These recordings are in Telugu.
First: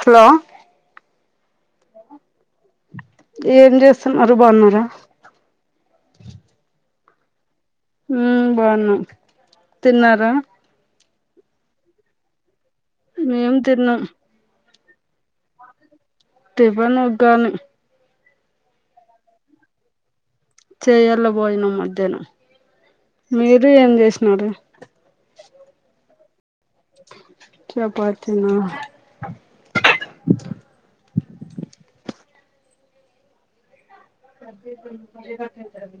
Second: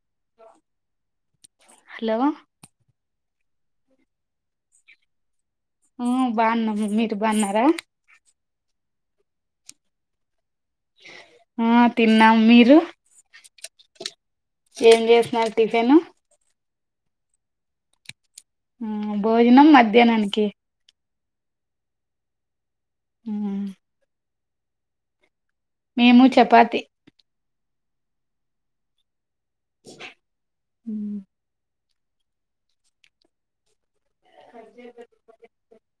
హలో హలో ఏం చేస్తున్నరు, బాగున్నారా? ఉ బాన్నం. మీరు బాన్నారా? ఊ బాన్నం. తిన్నార? ఆ తిన్నాం మీరు? మేం తిన్నం ఏం చేసినారు టిఫిన్? టిఫిన్ ఉగ్గాని ఆ భోజనం మద్యానానికి చేయల భోజనం మధ్యానం. మీరు ఏం చేసినారు? మేము చపాతి చపాతీ న ఉ ఏదైతే అది అయితాది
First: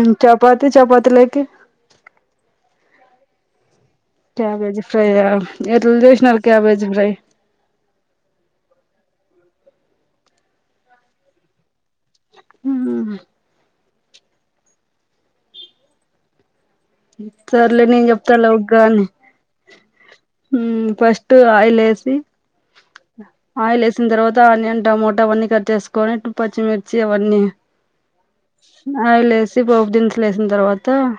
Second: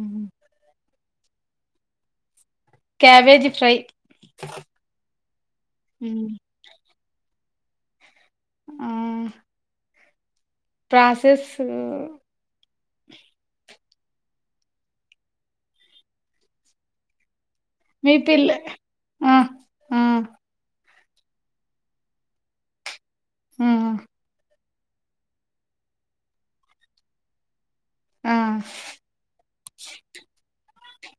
ఉ చపాతి చపాతిలేకి క్యాబేజి ఫ్రై క్యాబేజ్ ఫ్రై ఆ, ఎట్ల చేసినారు క్యాబేజ్ ఫ్రై? ఆ ప్రాసెస్ ఉ ఆ సర్లే నేన్ మీ పిల్ల చెప్తలే ఉగ్గాని ఆ ఆ హూ ఫస్ట్ ఆయిల్ ఏసీ ఆ ఆయిల్ ఏసిన్ తర్వాత, ఆనియన్ టమోట అవన్నీ కట్ చేసుకొని టు పచ్చిమిర్చి అవన్నీ ఆ ఆయిల్ ఏసీ పోపు దినుసుల్ ఏసిన్ తర్వాత ఆ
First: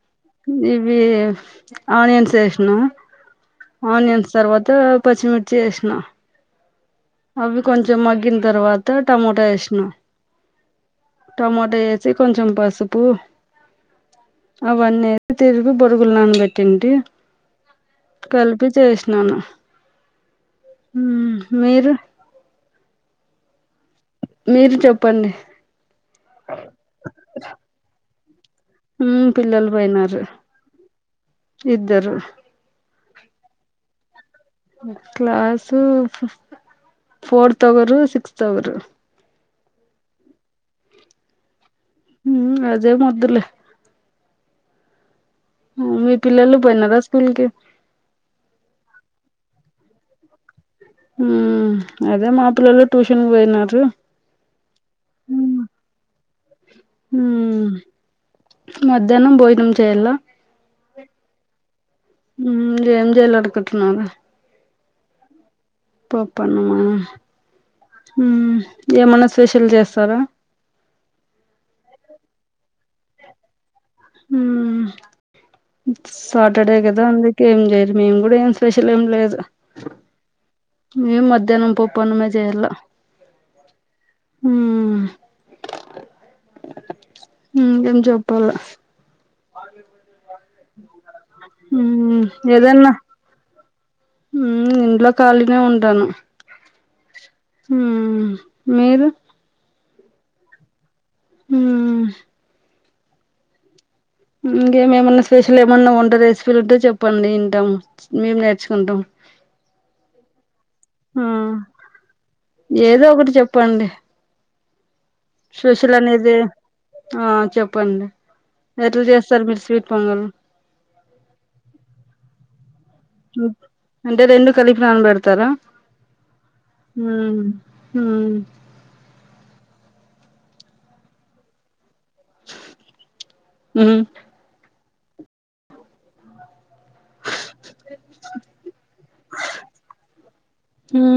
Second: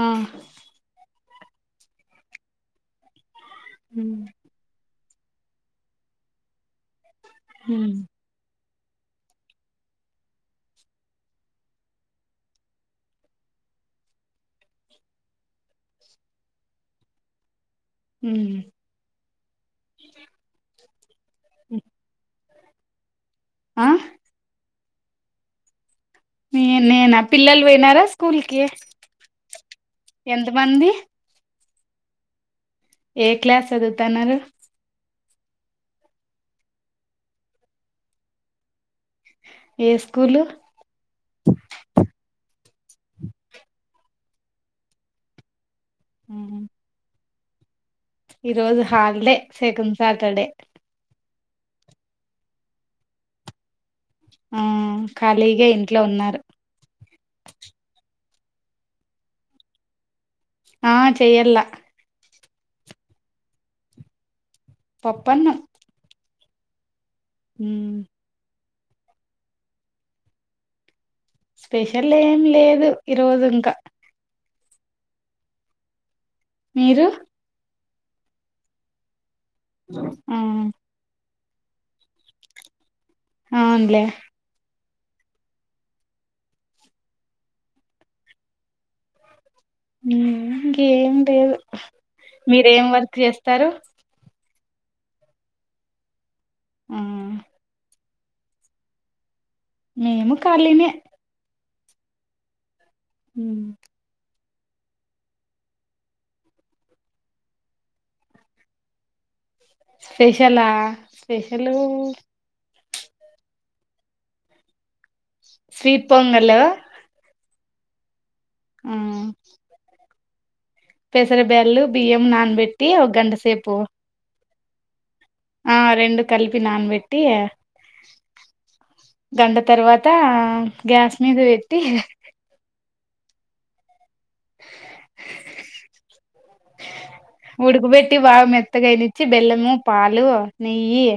ఆ ఇవి ఆనియన్స్ ఏస్నా ఆనియన్స్ తర్వాత పచ్చిమిర్చి ఏస్నా, అవి కొంచం మగ్గిన్ తర్వా త టమోట ఏస్నా టమోట ఏసీ కొంచం పసుపు అవన్నీ తిరిపి బొరుగులు నాన బెట్టింటి కల్పి చేసినాను. ఉ మీరు ఆ మీరు చెప్పండి నే నేనా పిల్లలు పోయినారా స్కూల్ కి హ పిల్లలు పోయిైనారు ఎంత మంది ఇద్దరు ఏ క్లాస్ చదువతన్నారు క్లాసు ఫోర్త్ ఒగరు సిక్స్త్ ఒగరు ఏ స్కూలు ఉమ్ అదేం అద్దులే మీ పిల్లలు పోయినారా స్కూల్ కి ఈరోజు హాలిడే సెకండ్ సాటర్డే ఉమ్ అదే మా పిల్లలు ట్యూషన్ పోయినారు ఆ ఖాళీగా ఇంట్లో ఉన్నారు ఉ మధ్యాహ్నం భోజనం చేయాల ఆ చెయ్యల్ల ఉమ్ ఏం జేయ్యాలనుకుంటున్నారు పప్పన్నం పప్పన్నమా ఉ ఉ ఏమన్నా స్పెషల్ చేస్తారా స్పెషల్ ఏం లేదు ఈరోజు ఇంకా ఉ సాటర్డే కదా మీరు అందుకే ఏం చేయదు మేము కూడా ఏం స్పెషల్ ఏం లేదు ఉ మేం మధ్యాహ్నం పప్పన్నంమేజయల్లా అవునులే ఉమ్ ఇంగేం జేప్పాలే అ ఉ ఇంకేం లేదు ఉమ్ మీరేం వర్క్ చేస్తారు ఉ ఇంట్లో ఖాళీనే ఉంటాను ఉ మ్ మీరు మేము ఖాళీనే ఉ ఉ ఇంకేమేమన్నా స్పెషల్ ఏమన్నా వంట రెసిపీలు ఉంటే చెప్పండి ఇంటాం మేం నేర్చుకుంటాం స్పెషలా ఆ స్పెషలు ఏదో ఒకటి చెప్పండి స్పెషల్ స్వీట్ అనేది పొంగల్ ఆ ఆ చెప్పండి ఎట్లా చేస్తారు మీరు స్వీట్ పొంగలు పెసర బ్యాళ్లు బియ్యం నానబెట్టి ఒక గంటసేపు అంటే రెండు కలిపి నాన్నబెడతారా ఆ రెండు కలిపి నానబెట్టి ఉమ్ గంట తర్వాత గ్యాస్ మీద పెట్టి ఉ ఉడుకుబెట్టి బాగ మెత్తగ అయినిచ్చి బెల్లము పాలు నెయ్యి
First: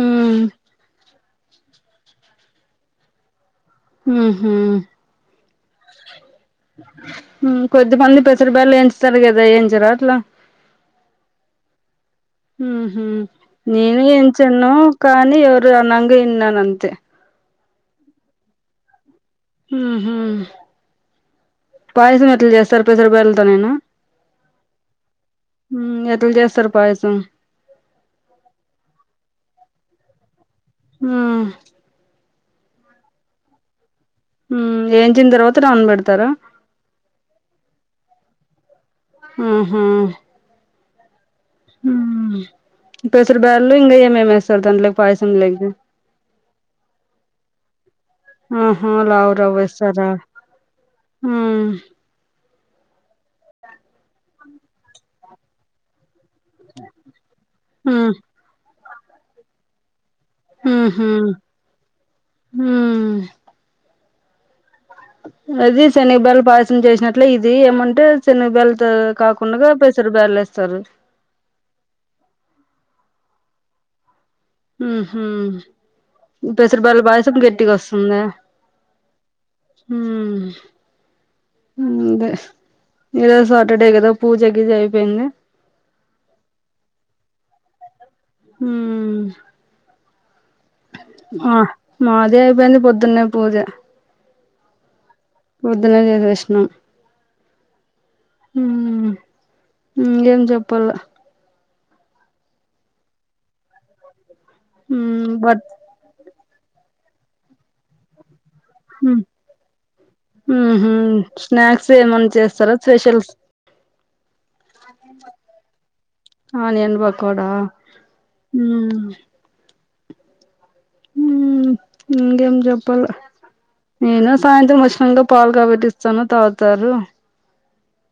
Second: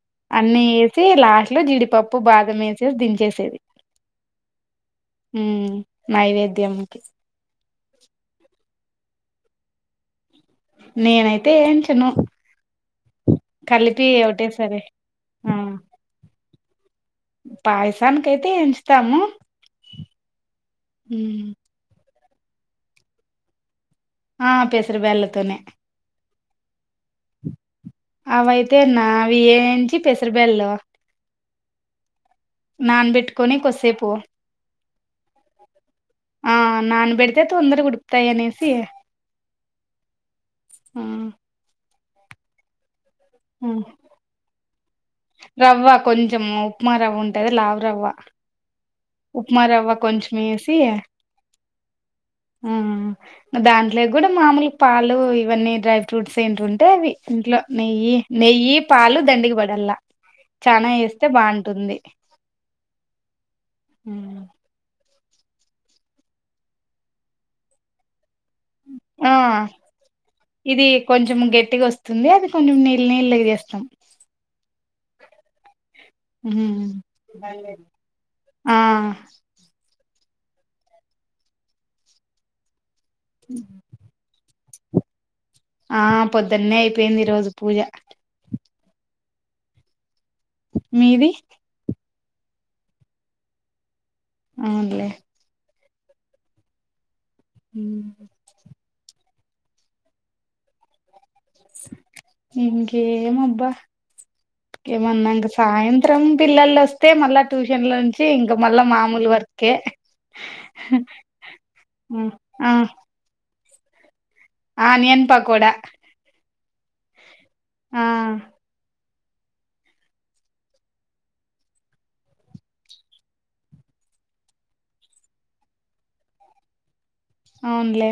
ఉమ్ ఉమ్ అన్నీ వేసి లాస్ట్ లో జీడిపప్పు బాదం వేసేసి దించేసేది హ్మ్ హు మ్మ్ నైవేద్యం కి కొద్దిమంది పెసరబ్యాళ్లు ఏంచుతారు కదా ఎంచర అట్లా నేనైతే ఏంచను హ్మ్ హు నేను కలిపి ఎంచాను ఒకటేసరే కానీ ఎవరు అనంగా విన్నాను అంతే పాయసానికి అయితే ఎంచుతాము ఉహూ మ్మ్ పాయసం ఎట్లా చేస్తారు పెసరబ్యాళ్ళతోనెన ఆ పెసరి పెసరబ్యాళ్ళతోనె మ్మ్ ఇంగ ఎట్ల చేస్తారు పాయసం అవయితేనా అవి ఎంచి పెసరబ్యాళ్ళు మ్మ్ నాన్ బెట్టుకొని కొసేపు మ్మ్ ఏంచిన తర్వాత నాన పెడతారా ఆ నాన్ బెట్ తే తొందరగా ఉడుకుతాయి అనేసి హ్మ్ హు మ్మ్ మ్మ్ పెసర ఆ బ్యాళ్ళు ఇంగ ఏమేమెస్తారు దాంట్లేకి రవ్వ కొంచం ఉప్మా రవ్వ ఉంటది లావు రవ్వ హ్మ్ హు లా ఉప్మా రవ్వ కొంచెం వేసి ఆ మ్మ్ ఇంగ దాంట్లో కి కూడా మామూలు పాలు ఇవన్నీ డ్రై ఫ్రూట్స్ ఏంటివి ఉంటే అవి ఇంట్లో మ్మ్ నెయ్యి నెయ్యి పాలు దండిగ పడల్లా చానా ఏస్తే బాంటుంది హ్మ్ ఉ అది శనగ బ్యాళ్ళ పాయసం చేసినట్లే ఇది ఏమంటే శనగ బ్యాల్ త ఆ కాకుండగ పెసర బ్యాళ్ళు ఏస్తారు ఇది కొంచెం గట్టిగా వస్తుంది అది కొంచెం నీళ్ళు నీళ్ళు గా చేస్తాం హ్మ్ హు పెసరబ్యల్ల పాయసం గట్టిగ వస్తుందా ఆ మ్మ్ ఇంగే ఈ రోజు శాటర్డే కదా పూజ గిజ అయిపోయిందా ఆ పొద్దున్నే అయిపోయింది ఈ రోజు పూజ మ్మ్ మీది ఆ మాదే అయిపోయింది పొద్దున్నే పూజ అవులే పొద్దునే చేసేసినం మ్మ్ మ్మ్ ఇంగేం చెప్పల్ల ఇంకేమబ్బ హ్మ్ ఏమన్న ఇంగ బట్ సాయంత త్రం పిల్లలు వస్తే మళ్ళా ట్యూషన్ లో నుంచి ఇంక మళ్ళా మామూలు వర్కే మ్మ్ హు స్నాక్స్ ఏమన్నా ఆ చేస్తారా స్పెషల్ ఆ నేను పకోడా ఆనియన్ పకోడా ఆ మ్మ్ మ్మ్ ఇంగేం చెప్పాల నేను సాయంత్రం వచ్చినంగా పాలు కాబట్టిస్తాను తాగుతారు అవునులే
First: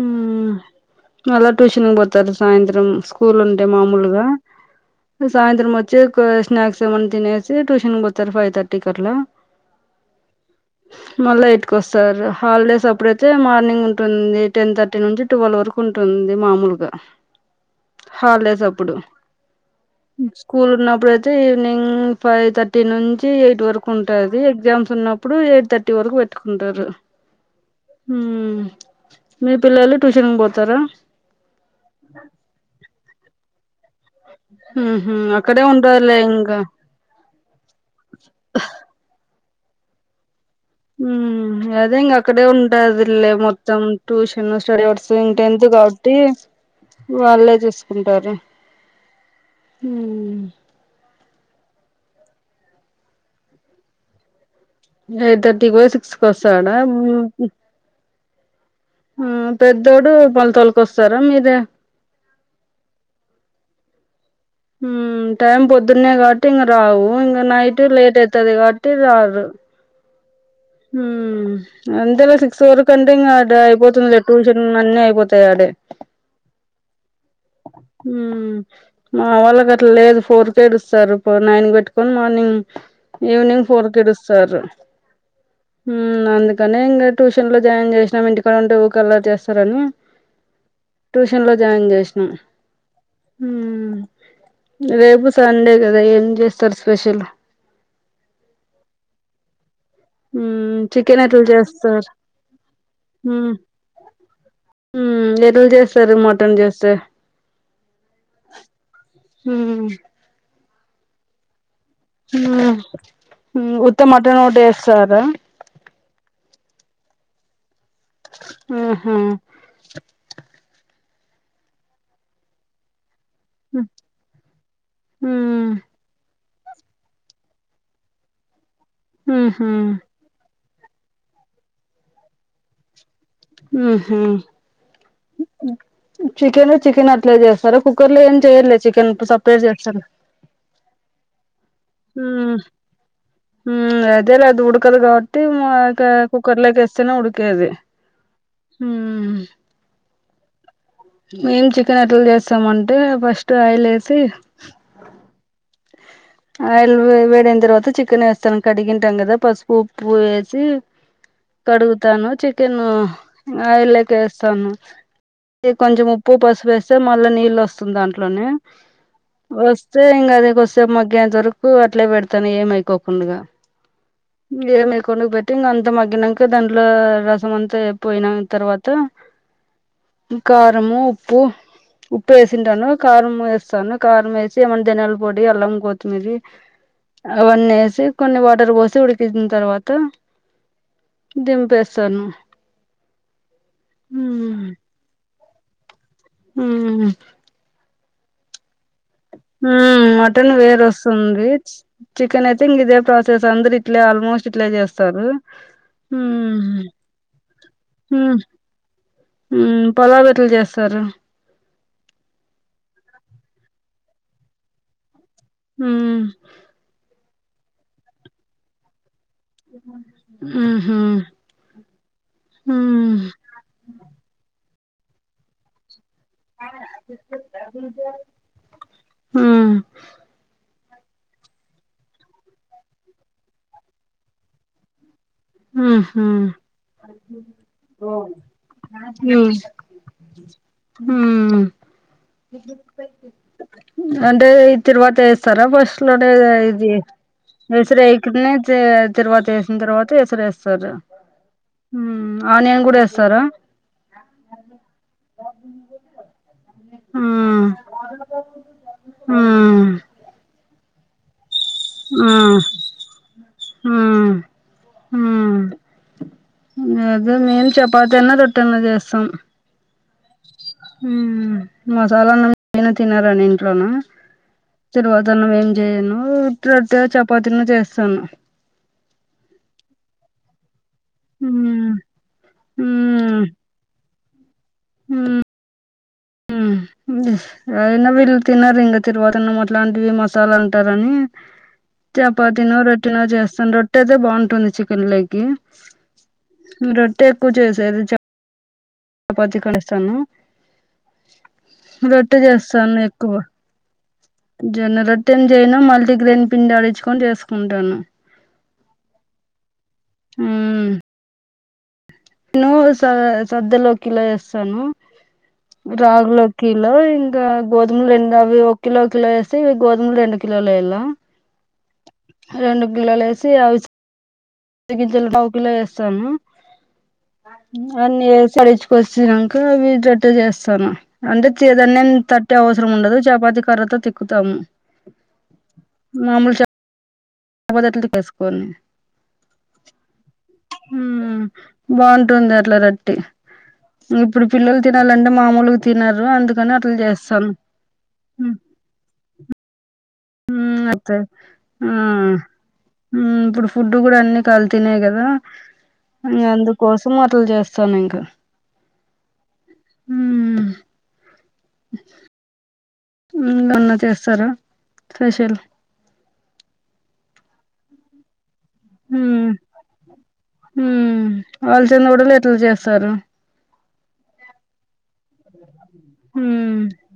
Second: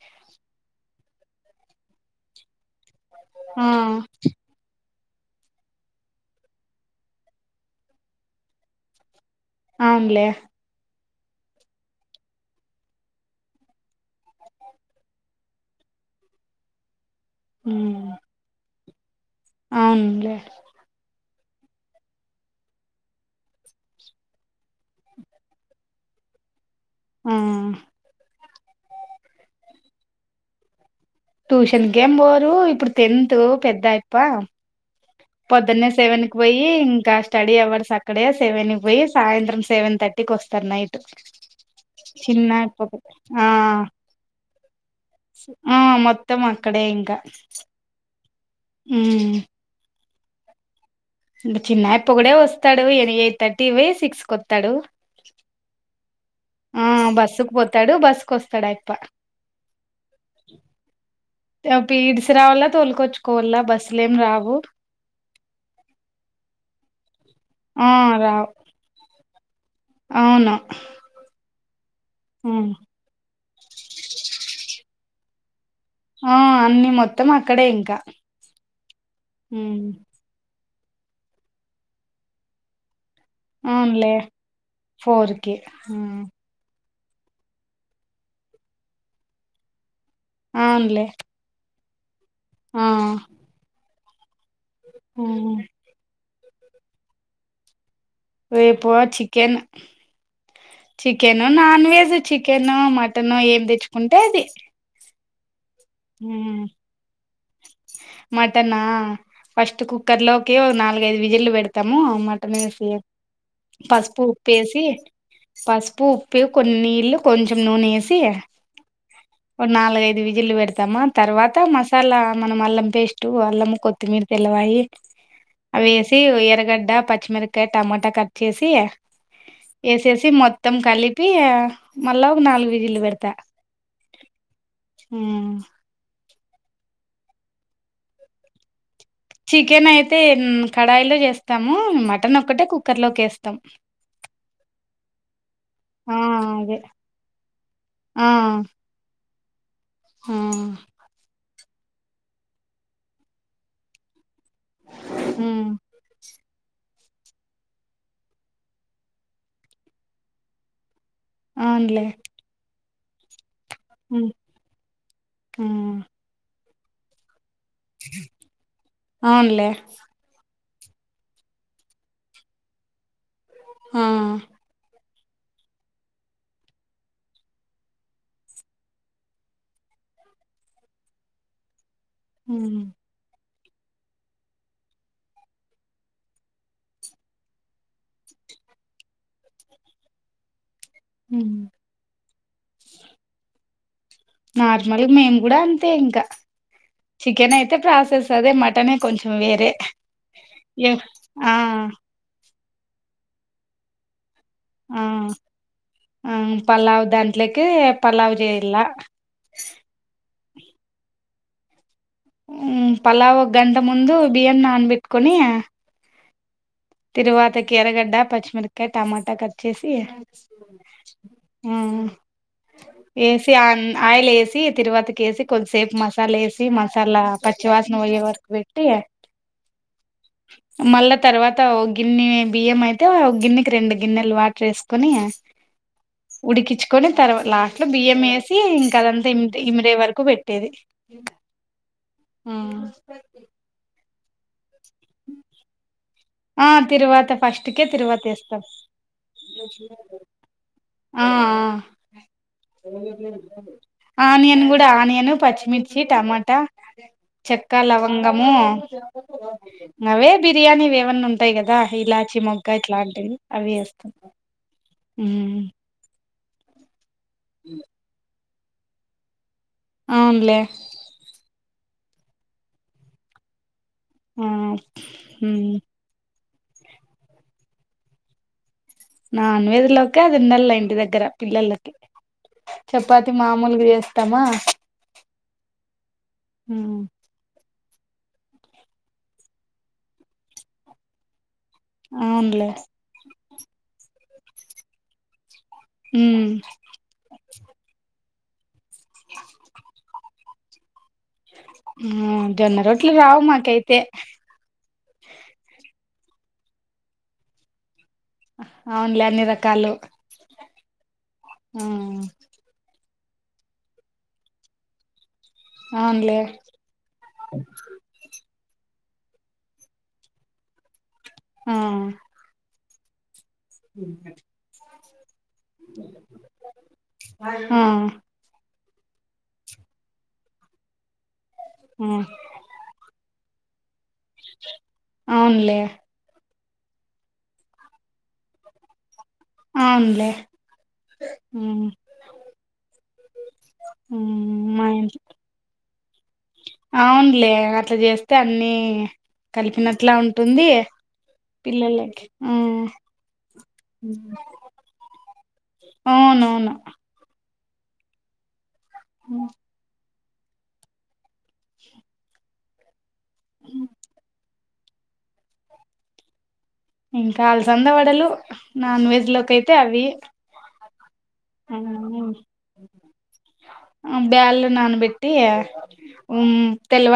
ఉ మళ్ళా ట్యూషన్కి పోతారు సాయంత్రం స్కూల్ ఉంటే ఆ మామూలుగా అ సాయంత్రం వచ్చి క్ స్నాక్స్ ఏమైన్నా తినేసి ట్యూషన్కి పోతారు ఫైవ్ థర్టీకి అట్లా అవున్లే మళ్ళా ఎయిట్ కొస్తారు హాలిడేస్ అప్పుడైతే మార్నింగ్ ఉంటుంది టెన్ థర్టీ నుంచి ట్వెల్వ్ వరకు ఉంటుంది మామూలుగా ఉ హాలీడేసప్పుడు స్కూల్ ఉన్నప్పుడుయితే ఈవినింగ్ ఫైవ్ థర్టీ నుంచి ఎయిట్ వరకు ఉంటది ఎగ్జామ్స్ ఉన్నప్పుడు ఎయిట్ థట్ ట్టి వరకు పెట్టుకుంటారు ఆ మీ పిల్లలు ట్యూషన్ కి పోతారా ట్యూషన్క ఏం పోరు ఇప్పుడు టెన్త్ పెద్ద అయప్ప అక్కడే ఉంటారు లే ఇంకా పోయి ఇంకా స్టడీ అవర్స్ అక్కడే సెవెనికి పోయి సాయంత్రం సెవెన్ థర్టీకి వస్తారు నైట్ ఉమ్ అదే ఇంక అక్కడే చిన్న అయిపోతది ఉంటాదులే ఆ మొత్తం ట్యూషన్ స్టడీ అవర్స్ టెన్త్ ఆ కాబట్టి మొత్తం అక్కడే ఇంకా అళ్ళే చూసుకుంటారు ఉ హ ఇ చిన్న ఇప్ప కూడా వస్తాడు ఎయిట్ థర్టీ కి పోయి సిక్స్ కు వత్తాడు ఎయిట్ థర్టీకి పోయి సిక్స్కి వస్తాడా ఇస్తాడు బస్కు వస్తాడుయితే ఆ పెద్దోడు పొలతోలుకొస్తారా మీరే పి ఇడ్సి రావాలా తోలుకొచ్చుకోవాలా బస్సులు ఏం రావు ఊ టైం పొద్దున్నే కాబట్టి ఇంక రావు ఇంక నైట్ ఆ లేట్ రావు అయితాది కాబట్టి రారు అవును అంతేలే సిక్స్ వరకు అంటే ఇంకా అయిపోతుందిలే ట్యూషన్ అన్ని అయిపోతాయి ఆడే ఆ అన్ని మొత్తం అక్కడే ఇంకా ఊ మా వాళ్ళకు అట్ల లేదు ఫోర్ కేేడుస్తారు పో నైన్ పెట్టుకొని మార్నింగ్ ఈవినింగ్ ఫోర్ అవునులే కేెడుస్తారు ఫోర్ కి అందుకని ఇంకా ట్యూషన్ లో జాయిన్ చేసినాం ఇంటికాడ ఉంటే ఊకల్లరి చేస్తారని అవునులే ట్యూషన్ లో జాయిన్ చేసినాం ఆ రేపు సండే కదా ఏం చేస్తారు స్పెషల్ రేపో చికెన్ ఉమ్ చికెన్ ఎట్లా చికెను నాన్ చేస్తారు వెజ్ చికెన్ మటన్ ఏమి తెచ్చుకుంటే అది ఊ ఎదులు చేస్ ఊ మటనా ఫస్ట్ ఉమ్ కుక్కర్ లో నాలుగైదు విజిల్లు పెడు తము మటన్ వేసి ఉమ్ ఉత్త పసుపు మటన్ ఉప్పు ఒకటే వేసి ఏస్తారా పసుపు ఉప్పు కొన్ని నీళ్లు కొంచెం నూనె ఏసి ఆహా ఒ నాలుగఐదు విజిల్లు పెడతామా తర్వాత మసాలా మనం అల్లం పేస్ట్ టు అల్లం కొత్తిమీర్ తెల్లవాయి ఉమ్ అవేస్ టె ఎర్రగడ్డ పచ్చిమిరకాయ టమాటా కట్ చేసి ఉహు ఏసెస్ సి మొత్తం కలిపి ఆ మళ్ళా ఒక నాలుగు విజల్లు పెడతా ఉ హా చికెన్ చికెన్ అట్లా చేస్తారా కుక్కర్ లో ఏం చేయర్లే చికెన్ సపరేట్ చేస్తారు తేన్ కడాయిలో చేస్ ఉ ఉ అదే లే అది ఉడకదు కాబట్టి ఆ కుక్కర్ అదే లోకేస్ స్తేనే ఉడికేది ఆ ఉహ్ ఆహ్ మేం చికెన్ ఎట్ల చేస్తామంటే ఫస్ట్ ఆయిల్ వేసి హు ఆయిల్ వేడైన తర్వాత చికెన్ వేస్తాను కడిగింటాం కదా పసుపు ఉప్పు వేసి అవునులే కడుగుతాను చికెన్ ఆయిల్లేకి ఉమ్, వేస్తాను ఆ, ఇగ కొంచెం ఉప్ ఉప్పు పసి వేస్తే మళ్ళా నీళ్ళు వస్తుంది దాంట్లోనే అవునులే వస్తే ఇంగా అది కొద్దిసేపు మాగ్ గేయంతా వరకు అట్లే పెడతాను ఏమైకోకుండాగా ఆ ఏమై కొను పెట్టి ఇంక అంత మగ్గినంకా దాంట్లో రసం అంతా పోయిన తర్వాత కారము ఉప్పు ఉప్పు ఉమ్. వేసింటాను కారం వేస్తాను కారం వేసి ఏమైన ధనియాల పొడి అల్లం కొత్తిమీర్ అవన్నీ వేసి కొన్ని వాటర్ పోసి ఉడికించిన తర్వాత ఉమ్ దింపేస్తాను మ్మ్ నార్మల్గ్ మేము కూడా అంతే ఇంకా ఉహ్ చికెన్ అయితే ప్రాసెస్ అదే మటనే కొంచెం వేరే మ్మ్ చికన్ అయితే ఇంగిదే ప్రాసెస్ అందర్ ఇట్లే ఆల్మోస్ట్ ఇట్లే ఆ చేస్తారు ఉ ఆ పలావ్ దాంట్లోకి పలావ్ ఉహ్ చేయాల ఉ పోలాలేట్లా చేస్తారు పలావ్ ఒక గంట ముందు బియన్ని నానబెట్టుకొని ఉ తిరువాతకి ఎర్రగడ్డ పచ్చిమిరకాయ టమాటా కట్ చేసి హుహు. ఆ హ్మ్. వేసి ఆ ఆయిల్ వేసి తిరువాతికేసి కొంచం సేపు మగ్ మసాలా వేసి మసాలా పచ్చివాసన పోయ్యే వరకు పెట్టి హ్మ్. మళ్ళా తర్వా ఓ గిన్నె బియ్యం అయితే ఓక్ గిన్నెకి రెండు గిన్నెలు వాటర్ వేసుకొని ఆహా ఉడికించుకొని తర్వా లాస్ట్ లో బియ్యం వేసి ఇంకా అదంతా ఇ ఇమిరే వరకు పెట్టేది ఉమ్ అంటే ఈ తిరువాత ఏస్తారా ఫస్ట్ ఇట్లానే ఆ ఇది తిరువాత ఫస్ట్ కే తిరువాత ఏసరేకనే వేస్తాం తిరువాత వేసిన తర్వాత సరేస్తారు ఆ ఆనియన్ కూడా ఏస్తస్తారా ఆనియన్ కూడా ఆనియన్ పచ్చిమిర్చి టమాటా హ్మ్. చెక్క లవంగము హ్మ్. ఇంగా అవే బిర్యానీ వేవన్నా ఉ ఉంటాయి కదా ఇలాచి హ్మ్. మొగ్గ ఇట్లాంటివి అవి వేస్తాము హ్మ్. హ్మ్ అదే మేన్ చపాతన్న రోటైనా చేస్తాం అవునులే హ్మ్ మసాలా అన్నం ఎప్పుడైనా తినార ఇంట్లోన ఆ తిరువాత అన్నం ఏం చేయను ఉత్త రొట్టె చపాతీనో చేస్తాను నాన్వెజ్ కి అది ఉండలేండి దగ్గర పిల్లలకి మ్మ్ చపాతి మ్మ్ మామూలుగా చేస్తామా మ్మ్ హ్మ్ ఏరైనా వీళ్ళు తిన్నారు ఇంకా తిరువాతన్నా అట్లాంటివి మసాలా అంటారని చపాత అవునులే నో రొట్టనో చేస్తాను రొట్టె అయితే బాగుంటది చికెన్లోకి ఉమ్ నువ్ రొట్టే ఎక్కువ చేసేది చ చపాతి కడేస్తాను ఆ రొట్టె జొన్న చేస్తాను రొట్లు ఎక్కువ రావు మాకైతే జొన్న రొట్టెం చేయను మల్టీగ్రెయిన్ పిండి ఆడించుకొని చేసుకుంటాను అవున్లే అన్ని రకాలు హ్మ్ నువ్వు స సద్దలో కిలా వేస్తాను అవునులే రాగులొకిలో ఇంగా గో [unintelligible] అవి ఒక కిలో కిలో వేస్తే గోదుమలు రెండు కిలోలు వేయాలా ఆ రెండు కిలోలు వేసి అవి ఉ [unintelligible] పావుకిలో వేస్తాను ఆ అన్ని వచ్చినంక అవి రొట్టె చేస్తాను అంటే చెతోనే ఆ తట్టే అవసరం ఉండదు చపాతి కర్రతో తిక్కుతాం అవునులే మాముూ చ దట్లు తీసుకొన్ అవునులే ఉమ్ ఉమ్ బాగుంటుంది అట్ల రోట్టి ఇప్పుడు ఉమ్ పిల్లలు మా ఇంట్లో తినాలంటే మామూలు తినరు అంత అవునులే అట్ల చేస్తే మ్మ్ అన్ని కలిపినట్లా ఉంటా టుంది మ్మ్ పిల్లలకి ఆ ఉమ్ ఇప్పుడు ఫుడ్ కూడా అన్ని కాల్తినే కదా అవును అందుకోసం అట్ల చేస్తాను ఇంకా ఉ ఉమ్ న్న చేస్తారా స్పెషల్ ఇంకా అలసంద వడలు నాన్ వెజ్ లోకయితే అవి ఉమ్ వాళ్ళ చందడలు ఎట్ల చేస్తారు బ్యాల్ నానబెట్టి ఉమ్ హ్మ్ తెల్వా